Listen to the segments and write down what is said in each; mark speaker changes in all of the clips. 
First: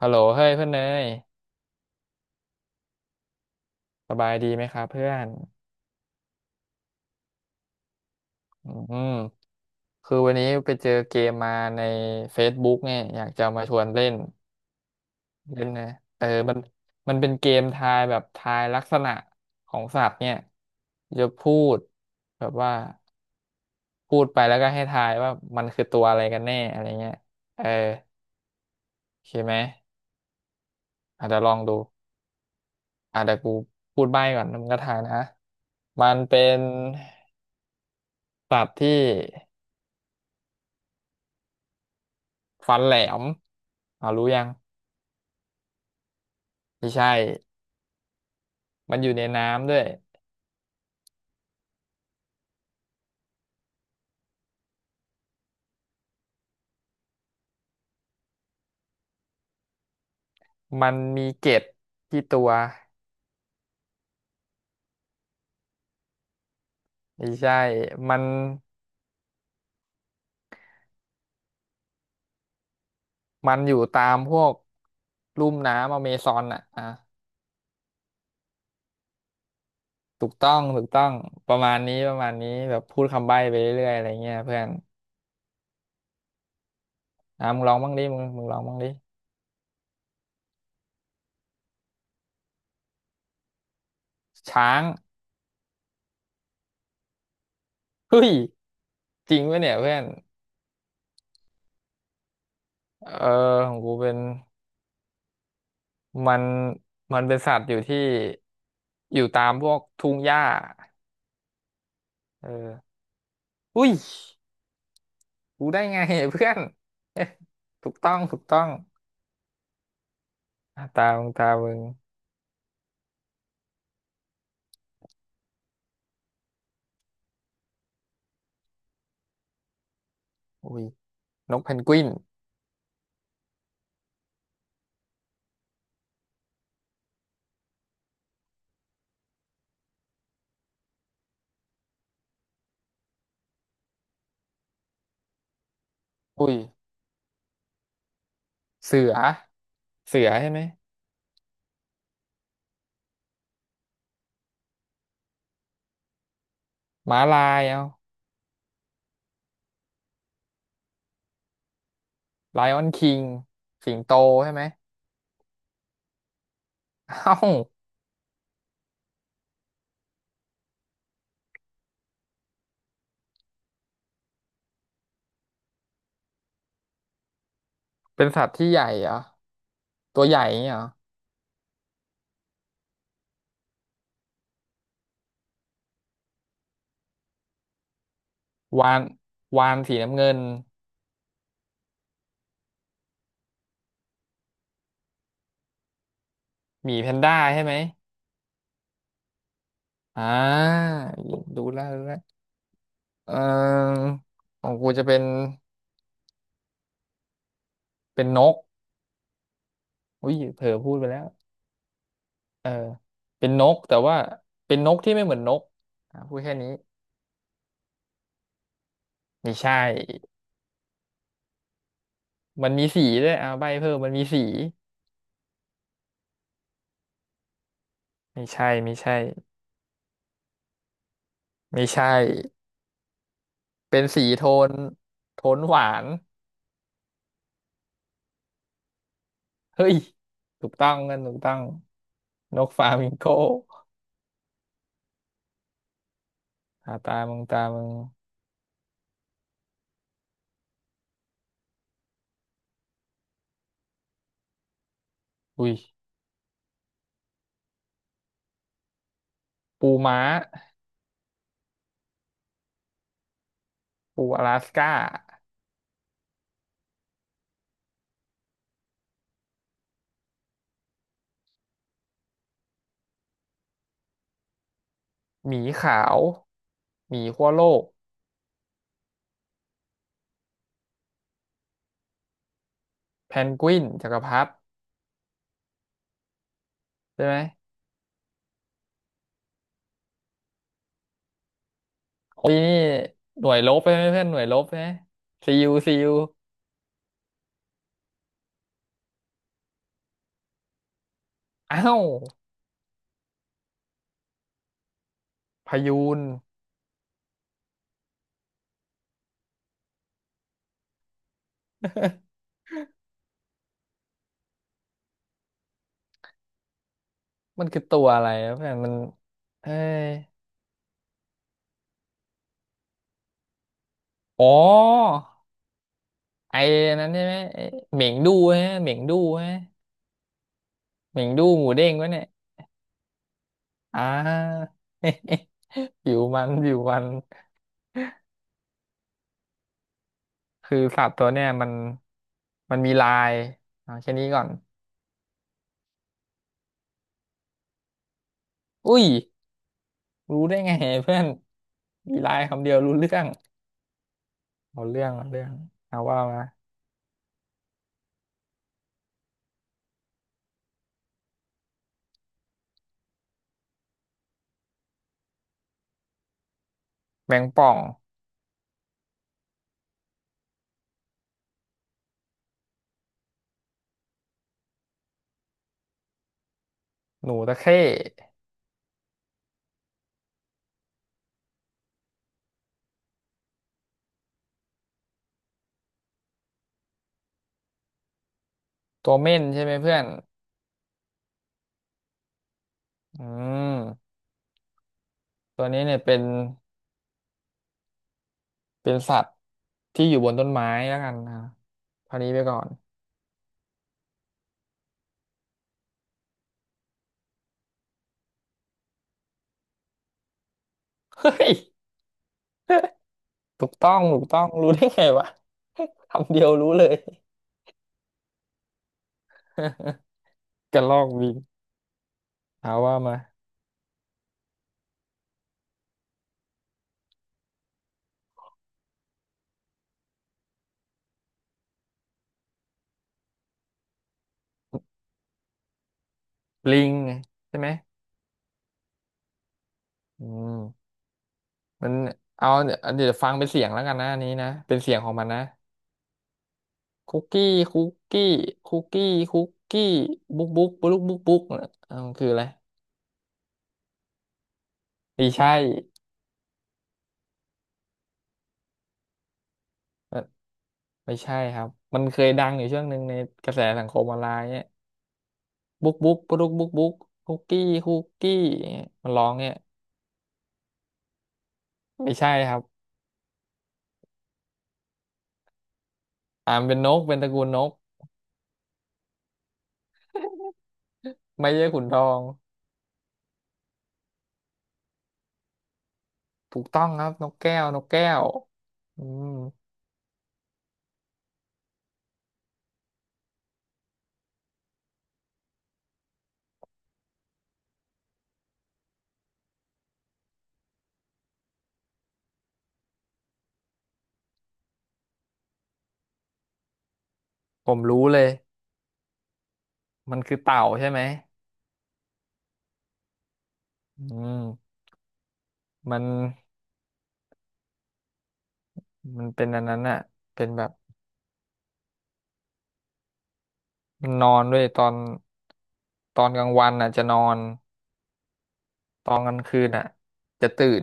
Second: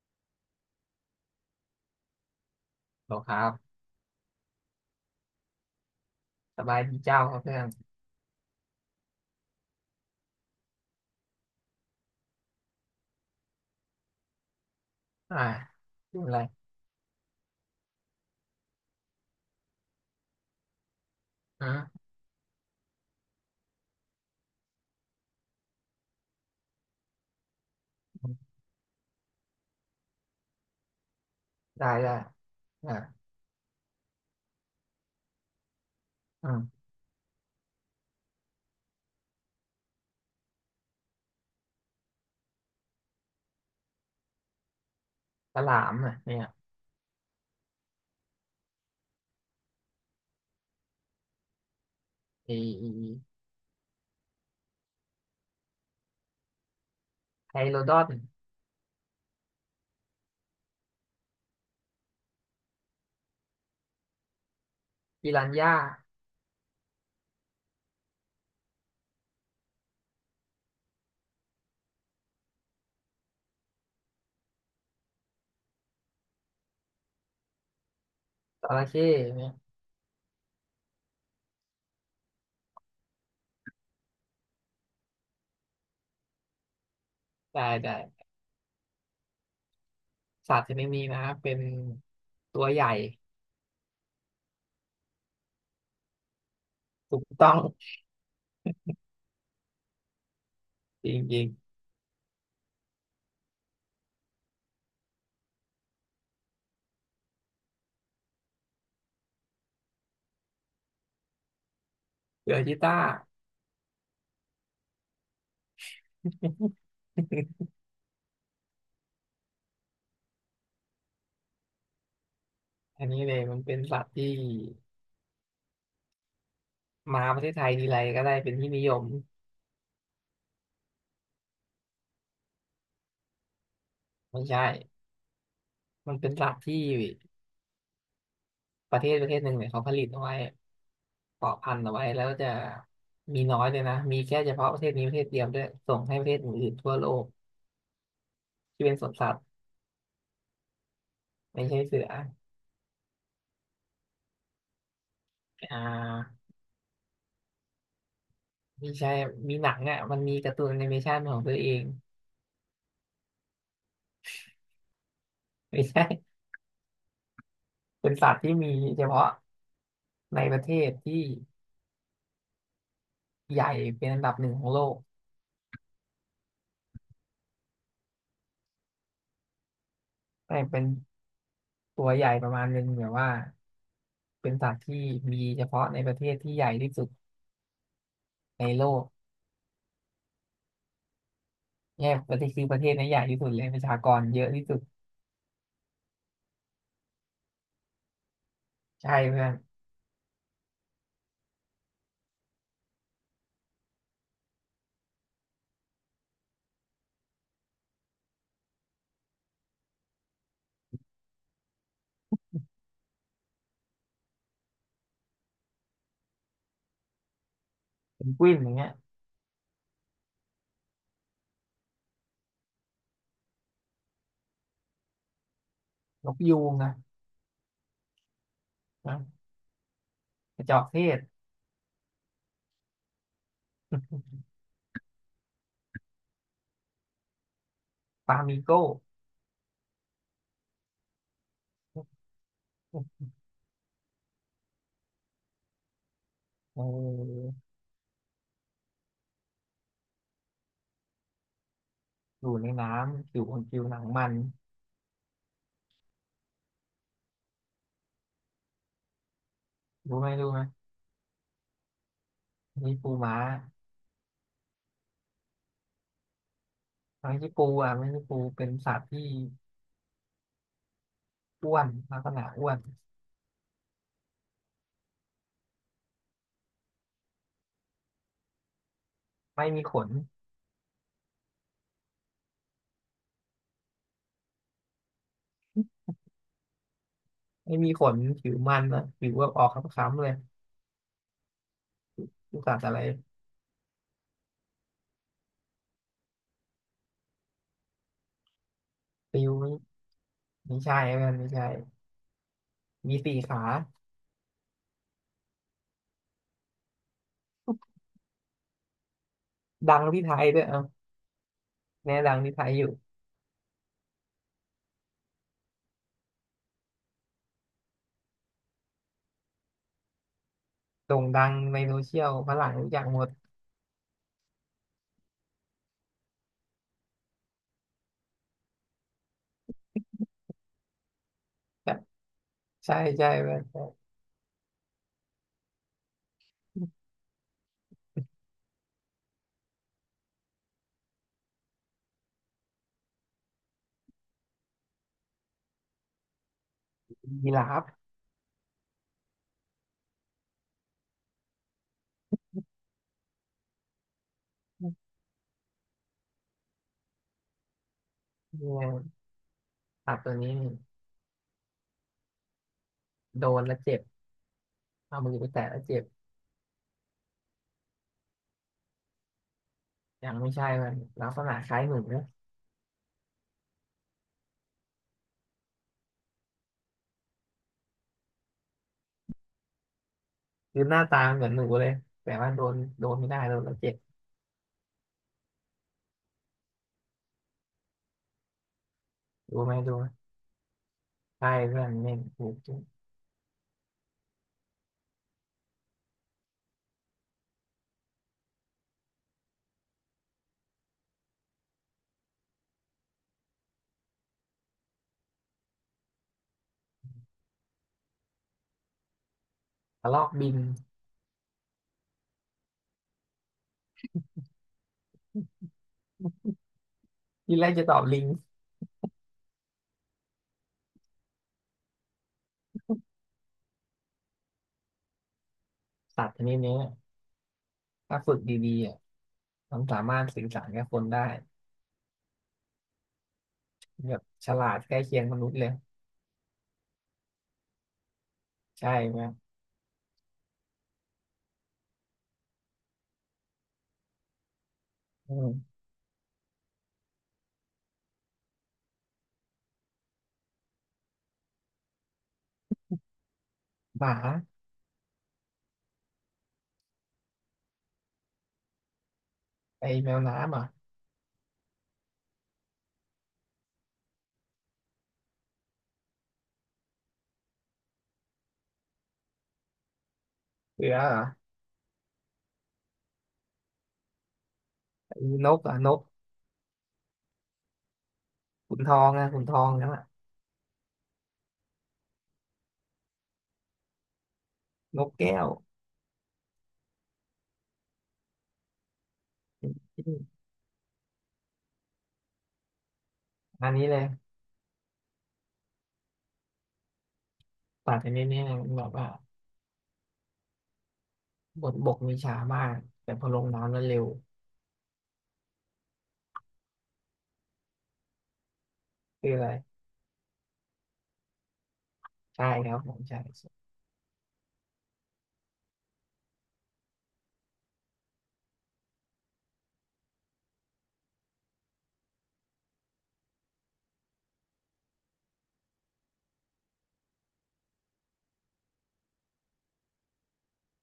Speaker 1: ฮัลโหลเฮ้ยเพื่อนเนย
Speaker 2: หรอครับ
Speaker 1: สบายดีไหมครับเพื่อน
Speaker 2: สบายดีเจ้าครับเพื่อน
Speaker 1: อืมคือวันนี้ไปเจอเกมมาใน Facebook เนี่ยอยากจะมาชวนเล่น
Speaker 2: อ่า
Speaker 1: เล่นนะ
Speaker 2: พู
Speaker 1: เอ
Speaker 2: ดอ
Speaker 1: อ
Speaker 2: อะไร
Speaker 1: มันมันเป็นเกมทายแบบทายลักษณะของสัตว์เนี่ยจะพู
Speaker 2: ฮะ
Speaker 1: ดแบบว่าพูดไปแล้วก็ให้ทายว่ามันคือตัวอะไรกันแน่อะไรเงี้ยเออโอเคไหมอาจจะเดี๋ยวลองดู
Speaker 2: ได้ได้อ่า
Speaker 1: อาจจะเดี๋ยวกูพูดใบ้ก่อนแล้วมึงก็ทายนะมันเป็
Speaker 2: อื
Speaker 1: น
Speaker 2: ม
Speaker 1: สัตว์ที่ ฟันแหลมอ่ารู้ยัง
Speaker 2: ฉลามอ่ะเนี่ย
Speaker 1: ไม่ใช่มันอยู่ในน้ำด้วย
Speaker 2: ไอไอ้ไฮโลดอน
Speaker 1: มันมีเกล็ดที่ตัว
Speaker 2: ปิรันย่า
Speaker 1: ไม่ใช่มันมันอยู่ตามพวกลุ่มน้ำอเมซอนอ่ะอ่ะ
Speaker 2: จระเข้เนี่ย
Speaker 1: ถูกต้องถูกต้องประมาณนี้ประมาณนี้แบบพูดคำใบ้ไปเรื่อยๆอะไรเงี้ยเพื่อนอ่ะมึ
Speaker 2: ได้
Speaker 1: งลองบ้าง
Speaker 2: ได้
Speaker 1: ดิมึงลองบ้างดิ
Speaker 2: สัตว์ชนิดนี้นะเป็นตัวใหญ่
Speaker 1: ช้าง
Speaker 2: ถูกต้อง
Speaker 1: เฮ้ยจริงปะเนี่ยเพื่อน
Speaker 2: จริง
Speaker 1: เออของกูเป็นมันมันเป็นสัตว์อยู่ที่อยู่ตามพวกทุ่งหญ้า
Speaker 2: ๆ
Speaker 1: เอ
Speaker 2: เสือชีต้า
Speaker 1: อ อุ้ยรู้ได้ไงเพื่อน ถูกต้องถูกต้องอ่ะตามึงตามึง
Speaker 2: อันนี้เลยมันเป็นสัตว์ที่มาประเทศไทยทีไรก็ได้เป็นที่นิยม
Speaker 1: อุ้ยนกเพนกวิน
Speaker 2: ไม่ใช่มันเป็นสัตว์ที่ประเทศหนึ่งเนี่ยเขาผลิตเอาไว้ เกาะพันเอาไว้แล้วจะมีน้อยเลยนะ มีแค่เฉพาะประเทศนี้ประเทศเดียวด้วยส่งให้ประเทศ
Speaker 1: อุ้ย
Speaker 2: อื่นๆทั่วโลกที่เป็น
Speaker 1: เสื
Speaker 2: สวน
Speaker 1: อ
Speaker 2: สัตว์
Speaker 1: เสือใช่ไหม
Speaker 2: ไม่ใช่เสืออ่า
Speaker 1: ม้าลายเอา
Speaker 2: ไม่ใช่มีหนังอ่ะมันมีการ์ตูนแอนิเมชันของตัวเอง
Speaker 1: ไลออนคิงสิงโตใช่ไหม
Speaker 2: ไม่ใช่
Speaker 1: เอ้า
Speaker 2: เป็นสัตว์ที่มีเฉพาะในประเทศที่ใหญ่เป็นอันดับหนึ่งของโลก
Speaker 1: เป็นสัตว์ที่ใหญ่เหรอตัวใหญ่อ
Speaker 2: ไม่
Speaker 1: ย่างเงี้ย
Speaker 2: เป็
Speaker 1: เหร
Speaker 2: น
Speaker 1: อ
Speaker 2: ตัวใหญ่ประมาณหนึงแบบว่าเป็นสัตว์ที่มีเฉพาะในประเทศที่ใหญ่ที่สุดในโล
Speaker 1: วาน
Speaker 2: ก
Speaker 1: วานสีน้ำเงิน
Speaker 2: เนี่ยประเทศคือประเทศน้นใหญ่ที่สุดเลยประชากรเยอะที่สุด
Speaker 1: หมีแพนด้าใช่ไหม
Speaker 2: ใช่เพื่อน
Speaker 1: อ่าดูแล้วดูแล้วเออของกูจะเป็นเป็นนกอุ้ยเผลอพูดไปแล้ว เออเป็นนกแต่ว่าเป็นนกที่ไม่เหมือนนกอ่ะพูดแค่นี้
Speaker 2: เป็นกวินอย่างเงี้ย
Speaker 1: ไม่ใช่มันมีสีด้วยอ่าใบเพิ่มมันมีสี
Speaker 2: นกยูงนะ
Speaker 1: ไม่ใช่ไม่ใช่
Speaker 2: นะกระจอกเทศ
Speaker 1: ไม่ใช่เป็นสีโท นโทนหวาน
Speaker 2: ฟลามิโก้
Speaker 1: เฮ้ยถูกต้องกันถูกต้องนกฟลามิงโก
Speaker 2: เ
Speaker 1: อ่าตามึง
Speaker 2: ออ
Speaker 1: ตามึง
Speaker 2: อยู่ในน้ำอยู่บนผิวหนังมัน
Speaker 1: อุ้ยปู
Speaker 2: รู้
Speaker 1: ม้า
Speaker 2: ไหมรู้ไหมนี่ปูม้า
Speaker 1: ปูอลาสก้า
Speaker 2: ไม่ใช่ปูอ่ะไม่ใช่ปูเป็นสัตว์ที่อ้วนลักษณะอ้วน
Speaker 1: หมีขาวหมีขั้วโลก
Speaker 2: ไม่มีขน
Speaker 1: แพนกวินจักรพรรดิใช่ไหม
Speaker 2: ไม่มีขนผิวมันนะผิวแบบออกคล้ำๆเลย
Speaker 1: โอ้ย
Speaker 2: ลูกสั
Speaker 1: นี่
Speaker 2: ตว์อะไร
Speaker 1: หน่วยลบใช่ไหมเพื่อนหน่วยลบใช่ไหมซียูซียู
Speaker 2: ปิวไม่ไม่ใช่เพื่อนไม่ใช่
Speaker 1: อ้าว
Speaker 2: มีสี่ขา
Speaker 1: พายูน
Speaker 2: ดังที่ไทยด้วยเอ่ะแน่ดังที่ไทยอยู่
Speaker 1: มันคือตัวอะไรนะเพื่อนมันเอ้ย
Speaker 2: โด่งดังในโซเชียลฝรั่งรู้จักหมด
Speaker 1: อ๋อไอ้นั้นใช่ไหมไอ้เหม่งดูฮะเหม่งดูฮะเหม่งดูหมูเด้งวะเนี่ย
Speaker 2: ใช่ใช่ใช่เพื่อ
Speaker 1: อ่
Speaker 2: น
Speaker 1: า ผิวมันผิวมันคือสัตว์ตัวเนี่ยมันมีลายเอาแค่นี้ก่อน
Speaker 2: ยีราฟ
Speaker 1: อุ้ยรู้ได้ไงเพื่อนมีลายคำเดียวรู้เรื่องเอา
Speaker 2: เนี่ย
Speaker 1: เรื่องเอาเรื่องเอาว่ามา
Speaker 2: สัตว์ตัวนี้โดนแล้วเจ็บเอามือไปแตะแล้วเจ็บ
Speaker 1: แมงป่อง
Speaker 2: ยังไม่ใช่มันลักษณะคล้ายหนู
Speaker 1: หนูตะเข้
Speaker 2: คือหน้าตาเหมือนหนูเลยแต่ว่าโดนโดนไม่ได้โดนแล้วเจ็บ
Speaker 1: ตัวเม่น
Speaker 2: ดู
Speaker 1: ใช่
Speaker 2: ไห
Speaker 1: ไห
Speaker 2: ม
Speaker 1: ม
Speaker 2: ดู
Speaker 1: เพื่อ
Speaker 2: ไหม
Speaker 1: น
Speaker 2: ใช่เพื่อนไม่ถูกจริง
Speaker 1: อืมตัวนี้เนี่ยเป็นเป็นสัตว์ที่อยู่บนต้นไม้แล้วกันนะคราวนี้ไปก่อน
Speaker 2: กระรอกบิน
Speaker 1: เฮ้ยถูกต้องถูกต้อง รู้ได้ไงวะ คำเดียวรู้เลย
Speaker 2: ที่แรกจะตอบลิง
Speaker 1: กระรอกบินเอาว่ามา
Speaker 2: สัตว์ชนิดนี้ถ้าฝึกดีๆอ่ะมันสามารถสื่อสารกับคนได้แบบฉลาดใกล้เคียงมนุษย์เลย
Speaker 1: ลิงไงใช่ไหม
Speaker 2: ใช่ไหม
Speaker 1: อืมมันเอาเนี่ยวเดี๋ยวฟังเป็นเสียงแล้วกันนะอันนี้นะเป็นเสียงของมัน
Speaker 2: อื
Speaker 1: นะ
Speaker 2: ม
Speaker 1: คุกกี้คุกกี้คุกกี้คุกกี้บุ๊กบุ๊กบุ๊กบุ๊กบุ๊กเออมันคืออะไร
Speaker 2: หมา
Speaker 1: ไม่ใช่
Speaker 2: ไอ้แมวน้ำเหรอ่ะ
Speaker 1: ไม่ใช่ครับมันเคยดังอยู่ช่วงหนึ่งในกระแสสังคมออนไลน์เนี่ยบุ๊กบุ๊กปุ๊กบุ๊กบุ๊กคุกกี้คุกกี้เนี่ยมันร้องเนี่ย
Speaker 2: เสือเหรอ
Speaker 1: ไม่ใช่ครับ
Speaker 2: ไอ้นกเหรอ่ะนก
Speaker 1: อ่ามนเป็นนกเป็นตระกูลนก
Speaker 2: ขุนทองอ่ะขุนทองนั่นแหละ
Speaker 1: ไม่ใช่ขุนทอง
Speaker 2: นกแก้ว
Speaker 1: ถูกต้องครับนกแก้วนกแก้วอืม
Speaker 2: อันนี้เลยตัดอันนี้เนี่ยแบบว่าบนบกมีช้ามากแต่พอลงน้ำแล้วเร็ว
Speaker 1: ผมรู้เลย
Speaker 2: คืออะไร
Speaker 1: มันคือเต่าใช่ไหม
Speaker 2: ใช่ครับผมใช่
Speaker 1: อืมมันมันเป็นอันนั้นอะเป็นแบบมันนอนด้วยตอนตอนกลางวันอ่ะจะนอนตอนกลางคืนอ่ะจะตื่น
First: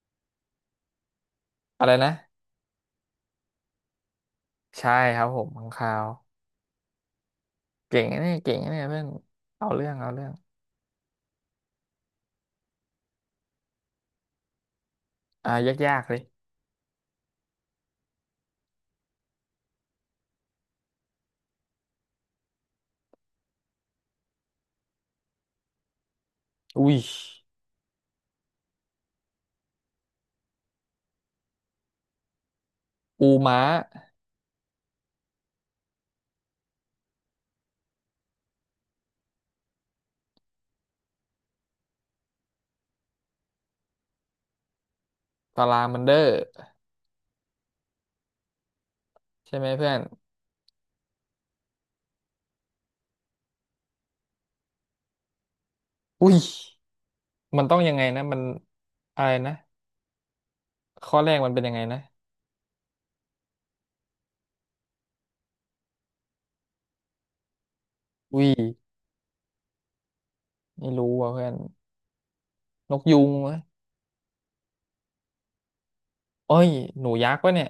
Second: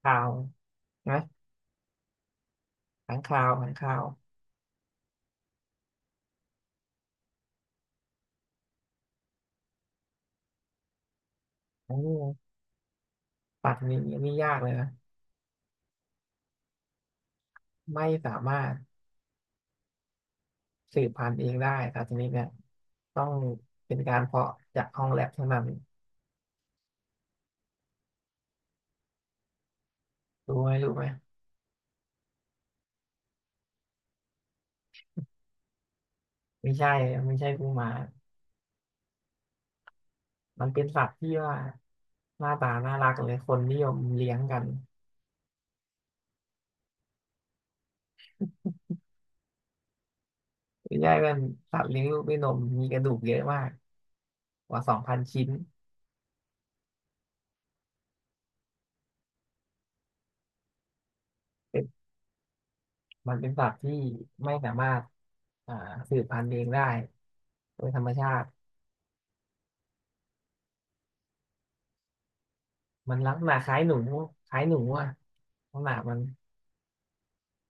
Speaker 2: ข่าวนะ
Speaker 1: อะไรนะ
Speaker 2: ขังข่าวขังข่าว
Speaker 1: ใช่ครับผมข้างคาว เก่งนะเนี่ยเก่งนะเนี่ยเพื่อนเอาเรื่องเอาเรื่อง
Speaker 2: โอ้สัตว์ชนดนี้นี่ยากเลยนะ
Speaker 1: อ่ายากยเลย
Speaker 2: ไม่สามารถสืบพันธุ์เองได้สัตว์ชนิดเนี่ยต้องเป็นการเพาะจากห้องแลบเท่านั้น
Speaker 1: อุ้ย
Speaker 2: รู้ไหมรู้ไหม
Speaker 1: ปูม้า
Speaker 2: ไม่ใช่ไม่ใช่กูหมามันเป็นสัตว์ที่ว่าหน้าตาน่ารักเลยคนนิยมเลี้ยงกัน
Speaker 1: ตารางมันเดอร์ใช่ไหมเพื่อน
Speaker 2: ไม่ใช่มันสัตว์เลี้ยงลูกด้วยนมมีกระดูกเยอะมากกว่า2,000ชิ้น
Speaker 1: อุ้ยมันต้องยังไงนะมันอะไรนะข้อแรกมันเป็นยัง
Speaker 2: เป็
Speaker 1: ไง
Speaker 2: น
Speaker 1: นะ
Speaker 2: มันเป็นสัตว์ที่ไม่สามารถอ่าสืบพันธุ์เองได้โดยธรรมชา
Speaker 1: อุ้
Speaker 2: ติ
Speaker 1: ยไม่รู้ว่ะเพื่อนนก
Speaker 2: มัน
Speaker 1: ยู
Speaker 2: ลั
Speaker 1: ง
Speaker 2: กษณะ
Speaker 1: วะ
Speaker 2: คล้ายหนูคล้ายหนูอ่ะลักษณะมัน
Speaker 1: เอ้ยหนูยักษ์วะเนี่ย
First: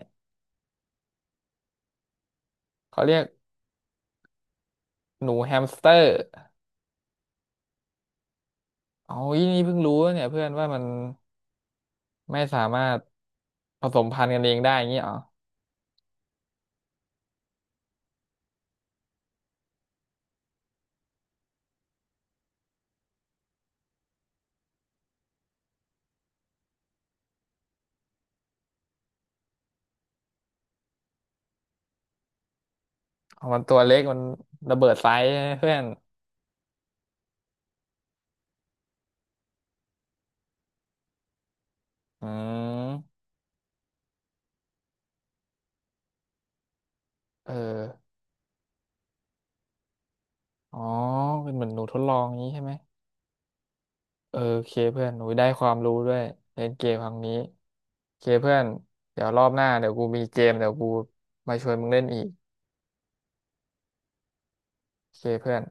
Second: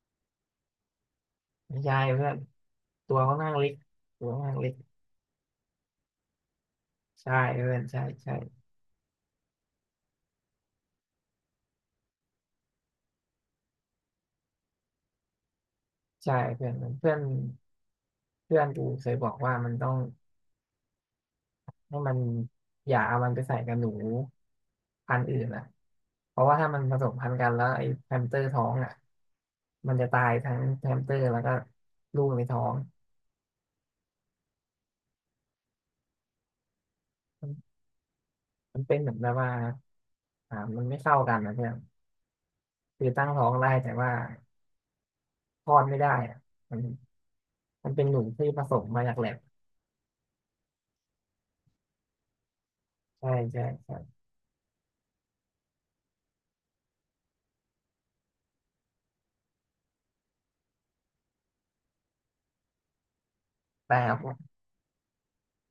Speaker 2: ไม่ใช่เพื่อน
Speaker 1: เขา
Speaker 2: ตั
Speaker 1: เรี
Speaker 2: ว
Speaker 1: ยก
Speaker 2: เขานข้างเล็กตัวเ่านั้งเล็ก
Speaker 1: หนูแฮมสเตอร์
Speaker 2: ใช่เพื่อนใช่ใช่
Speaker 1: เอาอีนี่เพิ่งรู้วะเนี่ยเพื่อนว่ามันไม่สามารถผสมพันธุ์กันเองได้อย่างงี้เหรอ
Speaker 2: ใช่เพื่อนเพื่อนเพื่อนกูเคยบอกว่ามันต้องให้มันอย่าเอามันไปใส่กับหนู พันธุ์อื่นอ่ะเพราะว่าถ้ามันผสมพันธุ์กันแล้วไอ้แฮมสเตอร์ท้องอ่ะมันจะตายทั้งแฮมสเตอร์แล้วก็ลูกในท้อง
Speaker 1: เอามันตัวเล็กมันระเบิดไซส์ใช่ไหมเพื่อน
Speaker 2: มันมันเป็นเหมือนแบบว่ามันไม่เข้ากันนะเพื่อน
Speaker 1: อื
Speaker 2: คือ
Speaker 1: ม
Speaker 2: ตั้งท้องได้แต่ว่าคลอดไม่ได้อะมัน
Speaker 1: เออ
Speaker 2: มันเป็นหนูที่ผสมมาจากแลบ
Speaker 1: อ๋อเป็นเหมือนหนูทดลองนี้ใช่ไหม
Speaker 2: ใช่ใช่ใช่
Speaker 1: เออโอเคเพื่อนหนูได้ความรู้ด้วยเล่นเกมครั้งนี้โอเคเพื่อนเดี๋ยวรอบหน้าเดี๋ยวกูมีเกมเดี๋ยวกูมาชวนมึงเล่นอีก
Speaker 2: แต่
Speaker 1: โอเคเพื่อน